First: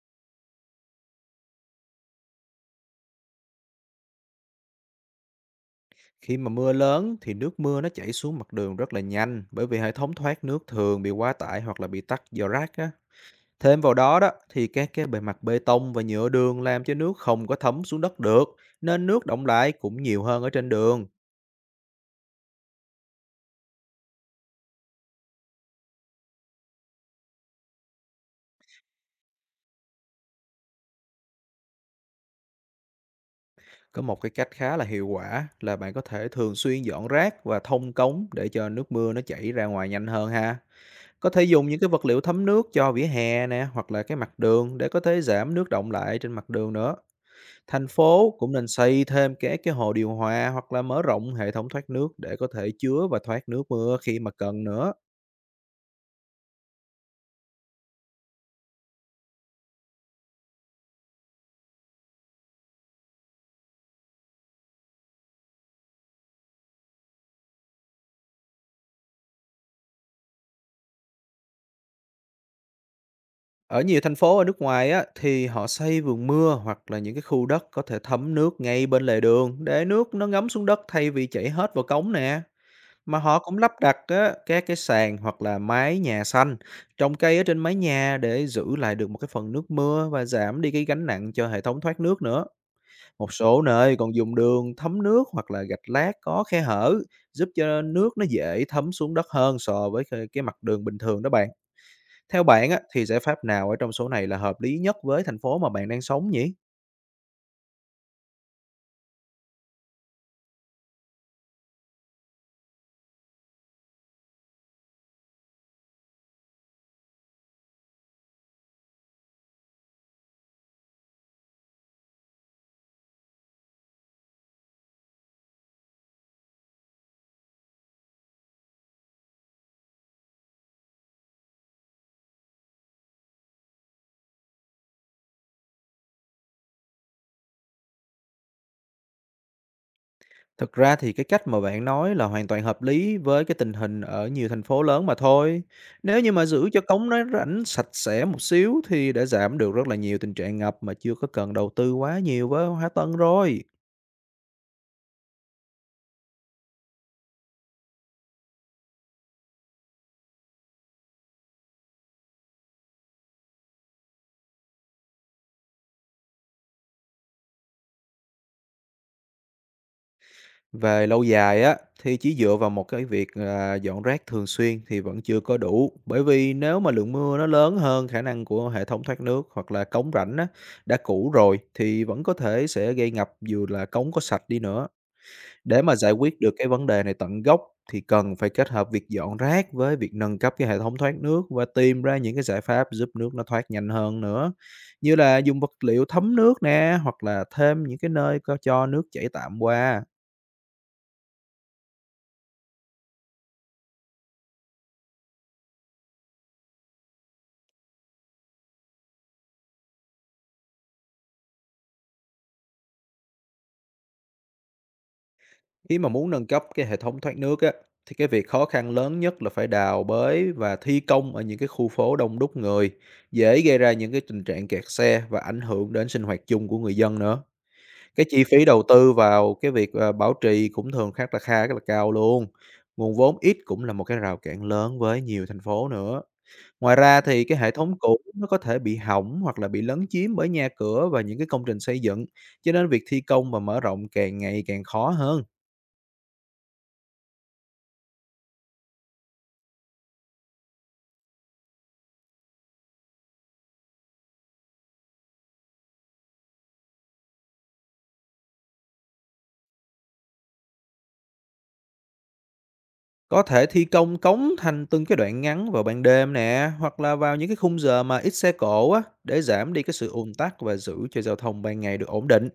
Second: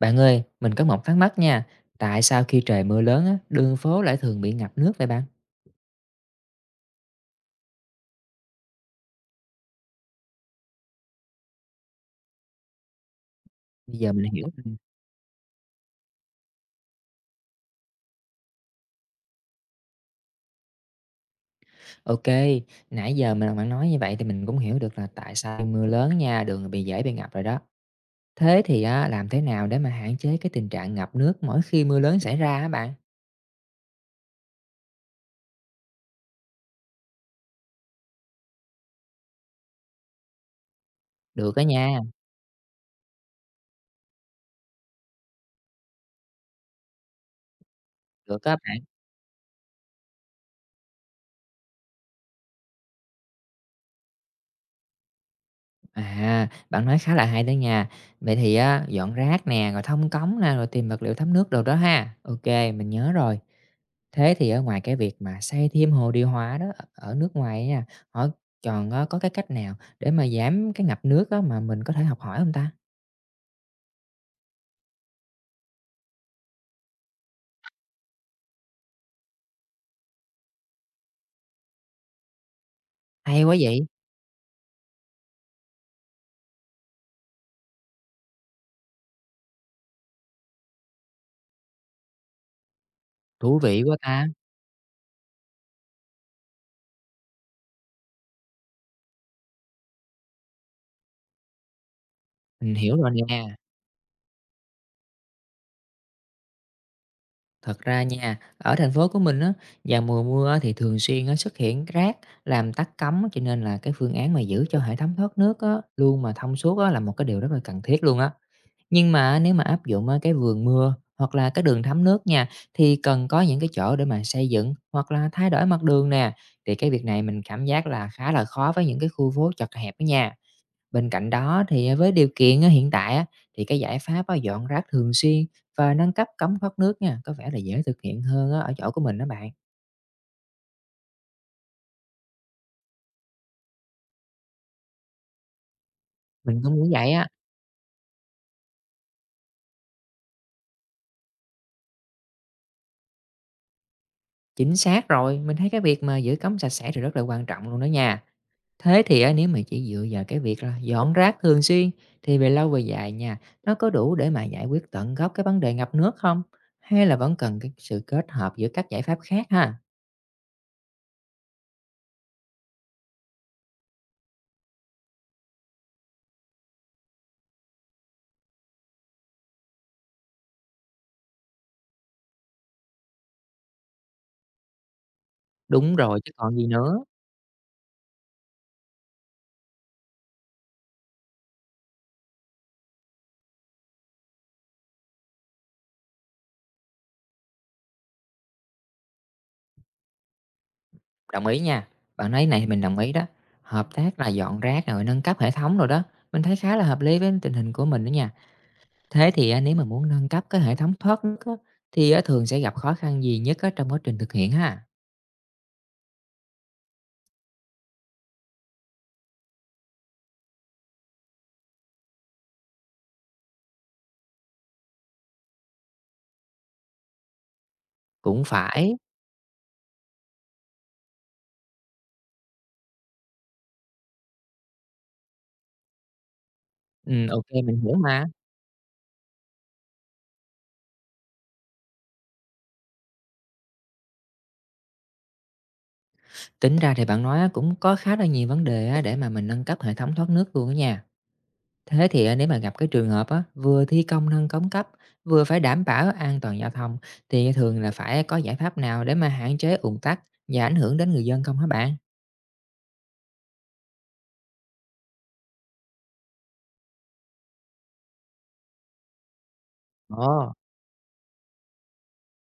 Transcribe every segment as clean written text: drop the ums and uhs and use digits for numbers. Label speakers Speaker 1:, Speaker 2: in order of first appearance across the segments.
Speaker 1: Bạn ơi, mình có một thắc mắc nha. Tại sao khi trời mưa lớn á, đường phố lại thường bị ngập nước vậy bạn?
Speaker 2: Khi mà mưa lớn thì nước mưa nó chảy xuống mặt đường rất là nhanh bởi vì hệ thống thoát nước thường bị quá tải hoặc là bị tắc do rác á. Thêm vào
Speaker 1: Bây giờ
Speaker 2: đó đó
Speaker 1: mình hiểu.
Speaker 2: thì các cái bề mặt bê tông và nhựa đường làm cho nước không có thấm xuống đất được nên nước đọng lại cũng nhiều hơn ở trên đường.
Speaker 1: Ok, nãy giờ mình bạn nói như vậy thì mình cũng hiểu được là tại sao mưa lớn nha, đường bị dễ bị ngập rồi đó. Thế thì á, làm thế nào để mà hạn chế cái tình trạng ngập nước mỗi khi mưa lớn xảy ra á bạn?
Speaker 2: Có một cái cách khá là hiệu quả là bạn có thể thường xuyên dọn rác và thông cống để cho nước mưa nó chảy ra ngoài nhanh hơn ha. Có thể
Speaker 1: Được đó
Speaker 2: dùng những cái
Speaker 1: nha,
Speaker 2: vật liệu thấm nước cho vỉa hè nè, hoặc là cái mặt đường để có thể giảm nước đọng lại trên mặt đường nữa. Thành phố
Speaker 1: được
Speaker 2: cũng
Speaker 1: á
Speaker 2: nên
Speaker 1: bạn.
Speaker 2: xây thêm các cái hồ điều hòa hoặc là mở rộng hệ thống thoát nước để có thể chứa và thoát nước mưa khi mà cần nữa.
Speaker 1: À, bạn nói khá là hay đó nha. Vậy thì á, dọn rác nè, rồi thông cống nè, rồi tìm vật liệu thấm nước đồ đó ha. Ok, mình nhớ rồi. Thế thì ở ngoài cái việc mà xây thêm hồ điều hòa đó ở ở nước ngoài ấy nha, họ còn có cái cách nào để mà giảm cái ngập nước á mà mình có thể học hỏi không ta?
Speaker 2: Ở nhiều thành phố ở nước ngoài á, thì họ xây vườn mưa hoặc là những cái khu đất có thể thấm nước ngay bên lề đường để nước nó ngấm xuống đất thay vì chảy hết vào cống nè. Mà họ
Speaker 1: Hay quá
Speaker 2: cũng lắp
Speaker 1: vậy,
Speaker 2: đặt á, các cái sàn hoặc là mái nhà xanh, trồng cây ở trên mái nhà để giữ lại được một cái phần nước mưa và giảm đi cái gánh nặng cho hệ thống thoát nước nữa. Một
Speaker 1: thú
Speaker 2: số
Speaker 1: vị
Speaker 2: nơi
Speaker 1: quá
Speaker 2: còn
Speaker 1: ta.
Speaker 2: dùng đường thấm nước hoặc là gạch lát có khe hở, giúp cho nước nó dễ thấm xuống đất hơn so với cái mặt đường bình thường đó bạn. Theo bạn
Speaker 1: Mình
Speaker 2: á,
Speaker 1: hiểu
Speaker 2: thì
Speaker 1: rồi
Speaker 2: giải pháp
Speaker 1: nè.
Speaker 2: nào ở trong số này là hợp lý nhất với thành phố mà bạn đang sống nhỉ?
Speaker 1: Thật ra nha, ở thành phố của mình á, vào mùa mưa á, thì thường xuyên á, xuất hiện rác làm tắc cống á, cho nên là cái phương án mà giữ cho hệ thống thoát nước á, luôn mà thông suốt á, là một cái điều rất là cần thiết luôn á. Nhưng mà nếu mà áp dụng á, cái vườn mưa hoặc là cái đường thấm nước nha thì cần có những cái chỗ để mà xây dựng hoặc là thay đổi mặt đường nè thì cái việc này mình cảm giác là khá là khó với những cái khu phố chật hẹp đó nha. Bên cạnh đó thì, à, với điều kiện á hiện tại á, thì cái giải pháp á dọn rác thường xuyên và nâng cấp cống thoát nước nha, có vẻ là dễ thực hiện hơn á ở chỗ của mình đó bạn.
Speaker 2: Thực ra thì cái cách mà bạn nói là hoàn toàn hợp lý với cái tình hình ở nhiều thành phố lớn mà thôi. Nếu như mà
Speaker 1: Mình
Speaker 2: giữ
Speaker 1: cũng
Speaker 2: cho
Speaker 1: nghĩ
Speaker 2: cống
Speaker 1: vậy
Speaker 2: nó
Speaker 1: á,
Speaker 2: rãnh sạch sẽ một xíu thì đã giảm được rất là nhiều tình trạng ngập mà chưa có cần đầu tư quá nhiều với hóa tân rồi.
Speaker 1: chính xác rồi, mình thấy cái việc mà giữ cống sạch sẽ thì rất là quan trọng luôn đó nha. Thế thì á, nếu mà chỉ dựa vào cái việc là dọn rác thường xuyên thì về lâu về dài nha, nó có đủ để mà giải quyết tận gốc cái vấn đề ngập nước không? Hay là vẫn cần cái sự kết hợp giữa các giải pháp khác ha?
Speaker 2: Về lâu dài á, thì chỉ dựa vào một cái việc là dọn rác thường xuyên thì vẫn chưa có đủ, bởi vì nếu mà lượng mưa nó lớn hơn khả năng của hệ thống thoát nước hoặc là cống rãnh á, đã cũ rồi thì vẫn có thể sẽ gây ngập dù là cống có sạch đi nữa. Để mà
Speaker 1: Đúng
Speaker 2: giải
Speaker 1: rồi, chứ
Speaker 2: quyết được
Speaker 1: còn gì
Speaker 2: cái vấn đề
Speaker 1: nữa.
Speaker 2: này tận gốc thì cần phải kết hợp việc dọn rác với việc nâng cấp cái hệ thống thoát nước và tìm ra những cái giải pháp giúp nước nó thoát nhanh hơn nữa. Như là dùng vật liệu thấm nước nè, hoặc là thêm những cái nơi có cho nước chảy tạm qua.
Speaker 1: Đồng ý nha. Bạn nói này thì mình đồng ý đó. Hợp tác là dọn rác rồi nâng cấp hệ thống rồi đó. Mình thấy khá là hợp lý với tình hình của mình đó nha. Thế thì à, nếu mà muốn nâng cấp cái hệ thống thoát nước á, thì à, thường sẽ gặp khó khăn gì nhất á, trong quá trình thực hiện ha?
Speaker 2: Khi mà muốn nâng cấp cái hệ thống thoát nước á, thì cái việc khó khăn lớn nhất là phải đào bới và thi công ở những cái khu phố đông đúc người, dễ gây ra những cái tình trạng kẹt xe và ảnh hưởng đến sinh hoạt chung của người dân nữa. Cái
Speaker 1: Cũng
Speaker 2: chi phí đầu
Speaker 1: phải.
Speaker 2: tư vào cái việc bảo trì cũng thường khá là cao luôn. Nguồn vốn ít cũng là một cái rào cản lớn với nhiều thành phố nữa. Ngoài
Speaker 1: Ừ,
Speaker 2: ra thì
Speaker 1: ok,
Speaker 2: cái hệ
Speaker 1: mình hiểu
Speaker 2: thống cũ
Speaker 1: mà.
Speaker 2: nó có thể bị hỏng hoặc là bị lấn chiếm bởi nhà cửa và những cái công trình xây dựng, cho nên việc thi công và mở rộng càng ngày càng khó hơn.
Speaker 1: Tính ra thì bạn nói á, cũng có khá là nhiều vấn đề á, để mà mình nâng cấp hệ thống thoát nước luôn đó nha. Thế thì á, nếu mà gặp cái trường hợp á, vừa thi công nâng cống cấp, vừa phải đảm bảo an toàn giao thông thì thường là phải có giải pháp nào để mà hạn chế ùn tắc và ảnh hưởng đến người dân không hả bạn?
Speaker 2: Có thể thi công cống thành từng cái đoạn ngắn vào ban đêm nè, hoặc là vào những cái khung giờ mà ít xe cộ á, để giảm đi cái sự
Speaker 1: Ồ,
Speaker 2: ùn tắc và giữ cho giao thông ban ngày được ổn định.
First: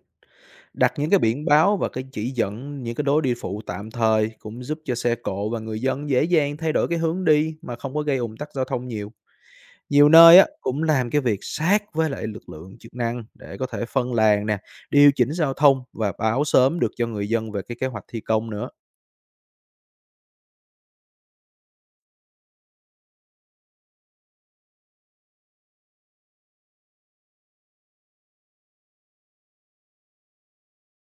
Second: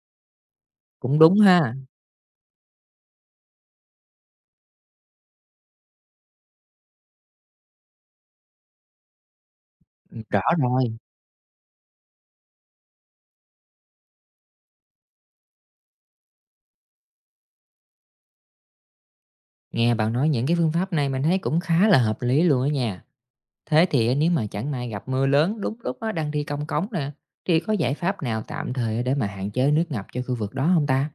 Speaker 2: Đặt những
Speaker 1: cũng
Speaker 2: cái
Speaker 1: đúng
Speaker 2: biển
Speaker 1: ha.
Speaker 2: báo và cái chỉ dẫn những cái lối đi phụ tạm thời cũng giúp cho xe cộ và người dân dễ dàng thay đổi cái hướng đi mà không có gây ùn tắc giao thông nhiều. Nhiều
Speaker 1: Ừ,
Speaker 2: nơi
Speaker 1: rõ
Speaker 2: á, cũng
Speaker 1: rồi.
Speaker 2: làm cái việc sát với lại lực lượng chức năng để có thể phân làn nè, điều chỉnh giao thông và báo sớm được cho người dân về cái kế hoạch thi công nữa.
Speaker 1: Nghe bạn nói những cái phương pháp này mình thấy cũng khá là hợp lý luôn á nha. Thế thì á, nếu mà chẳng may gặp mưa lớn đúng lúc á, đang thi công cống nè, thì có giải pháp nào tạm thời để mà hạn chế nước ngập cho khu vực đó không ta?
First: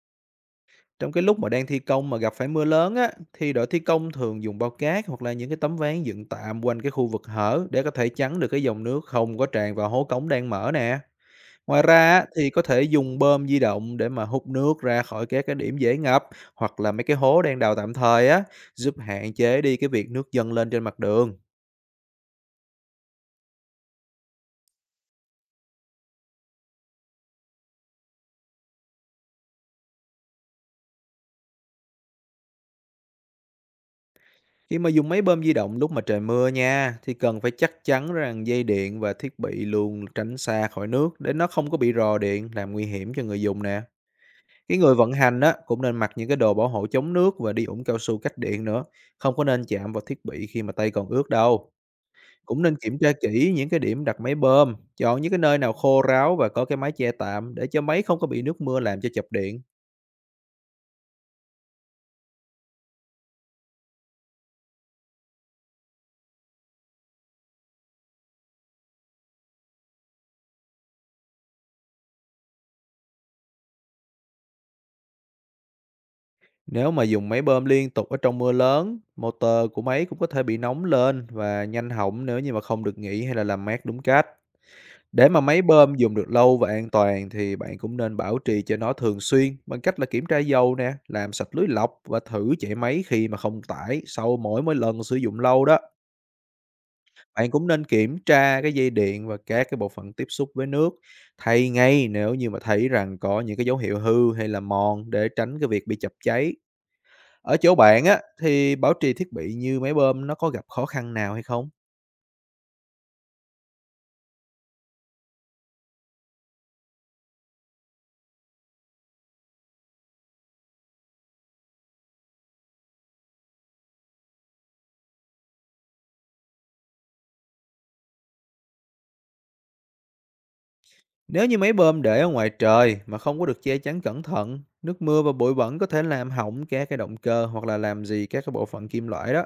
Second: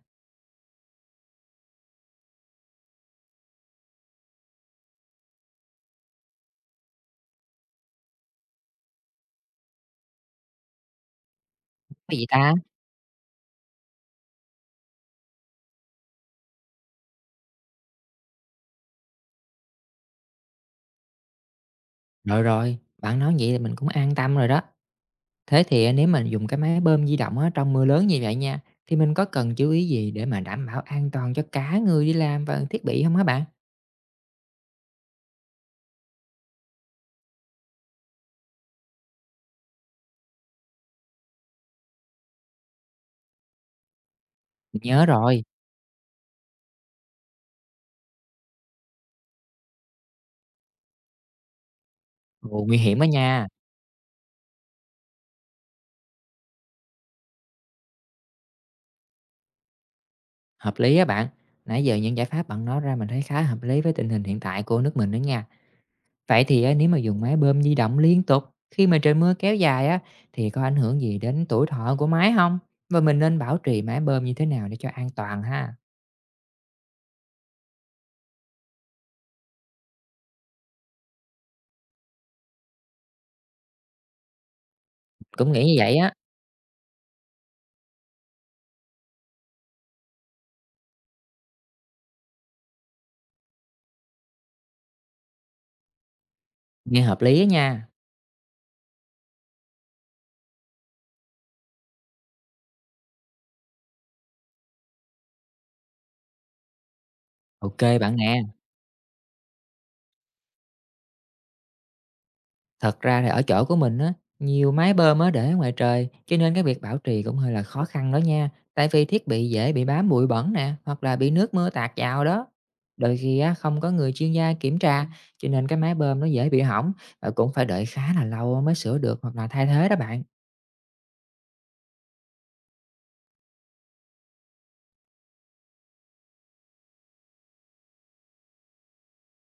Speaker 2: Trong cái lúc mà đang thi công mà gặp phải mưa lớn á, thì đội thi công thường dùng bao cát hoặc là những cái tấm ván dựng tạm quanh cái khu vực hở để có thể chắn được cái dòng nước không có tràn vào hố cống đang mở nè. Ngoài ra
Speaker 1: Cái gì
Speaker 2: á, thì
Speaker 1: ta?
Speaker 2: có thể dùng bơm di động để mà hút nước ra khỏi các cái điểm dễ ngập hoặc là mấy cái hố đang đào tạm thời á, giúp hạn chế đi cái việc nước dâng lên trên mặt đường.
Speaker 1: Rồi rồi, bạn nói vậy thì mình cũng an tâm rồi đó. Thế thì nếu mình dùng cái máy bơm di động á, trong mưa lớn như vậy nha, thì mình có cần chú ý gì để mà đảm bảo an toàn cho cả người đi làm và thiết bị không hả bạn?
Speaker 2: Khi mà dùng máy bơm di động lúc mà trời mưa nha, thì cần phải chắc chắn rằng dây điện và thiết bị luôn tránh xa khỏi nước để nó không có bị rò điện làm nguy hiểm cho người dùng nè. Cái
Speaker 1: Mình
Speaker 2: người
Speaker 1: nhớ
Speaker 2: vận hành
Speaker 1: rồi,
Speaker 2: á, cũng nên mặc những cái đồ bảo hộ chống nước và đi ủng cao su cách điện nữa, không có nên chạm vào thiết bị khi mà tay còn ướt đâu. Cũng
Speaker 1: ồ,
Speaker 2: nên
Speaker 1: nguy
Speaker 2: kiểm
Speaker 1: hiểm đó
Speaker 2: tra
Speaker 1: nha,
Speaker 2: kỹ những cái điểm đặt máy bơm, chọn những cái nơi nào khô ráo và có cái mái che tạm để cho máy không có bị nước mưa làm cho chập điện.
Speaker 1: hợp lý á bạn. Nãy giờ những giải pháp bạn nói ra mình thấy khá hợp lý với tình hình hiện tại của nước mình đó nha. Vậy thì á, nếu mà dùng máy bơm di động liên tục khi mà trời mưa kéo dài á, thì có ảnh hưởng gì đến tuổi thọ của máy không? Và mình nên bảo trì máy bơm như thế nào để cho an toàn ha?
Speaker 2: Nếu mà dùng máy bơm liên tục ở trong mưa lớn, motor của máy cũng có thể bị nóng lên và nhanh hỏng nếu như mà không được nghỉ hay là làm mát đúng cách. Để mà
Speaker 1: Cũng
Speaker 2: máy
Speaker 1: nghĩ như vậy
Speaker 2: bơm
Speaker 1: á,
Speaker 2: dùng được lâu và an toàn thì bạn cũng nên bảo trì cho nó thường xuyên bằng cách là kiểm tra dầu nè, làm sạch lưới lọc và thử chạy máy khi mà không tải sau mỗi mỗi lần sử dụng lâu đó.
Speaker 1: nghe hợp lý á
Speaker 2: Bạn cũng nên
Speaker 1: nha.
Speaker 2: kiểm tra cái dây điện và các cái bộ phận tiếp xúc với nước, thay ngay nếu như mà thấy rằng có những cái dấu hiệu hư hay là mòn để tránh cái việc bị chập cháy. Ở chỗ
Speaker 1: Ok
Speaker 2: bạn
Speaker 1: bạn
Speaker 2: á
Speaker 1: nè.
Speaker 2: thì bảo trì thiết bị như máy bơm nó có gặp khó khăn nào hay không?
Speaker 1: Thật ra thì ở chỗ của mình á, nhiều máy bơm á để ở ngoài trời, cho nên cái việc bảo trì cũng hơi là khó khăn đó nha. Tại vì thiết bị dễ bị bám bụi bẩn nè, hoặc là bị nước mưa tạt vào đó. Đôi khi á, không có người chuyên gia kiểm tra, cho nên cái máy bơm nó dễ bị hỏng và cũng phải đợi khá là lâu mới sửa được hoặc là thay thế đó bạn.
Speaker 2: Nếu như máy bơm để ở ngoài trời mà không có được che chắn cẩn thận, nước mưa và bụi bẩn có thể làm hỏng các cái động cơ hoặc là làm gì các cái bộ phận kim loại đó.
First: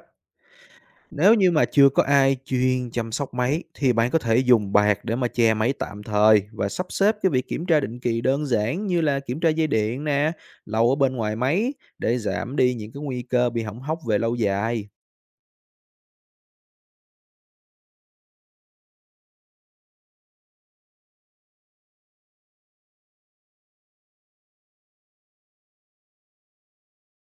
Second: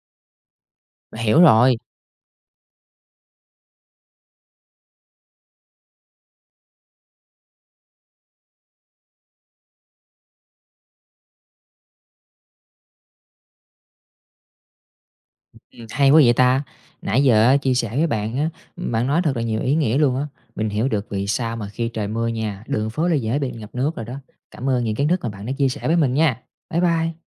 Speaker 2: Nếu
Speaker 1: Hiểu
Speaker 2: như mà
Speaker 1: rồi.
Speaker 2: chưa có ai chuyên chăm sóc máy thì bạn có thể dùng bạt để mà che máy tạm thời và sắp xếp cái việc kiểm tra định kỳ đơn giản như là kiểm tra dây điện nè, lầu ở bên ngoài máy để giảm đi những cái nguy cơ bị hỏng hóc về lâu dài.
Speaker 1: Hay quá vậy ta! Nãy giờ á, chia sẻ với bạn á, bạn nói thật là nhiều ý nghĩa luôn á. Mình hiểu được vì sao mà khi trời mưa nha, đường phố lại dễ bị ngập nước rồi đó. Cảm ơn những kiến thức mà bạn đã chia sẻ với mình nha. Bye bye.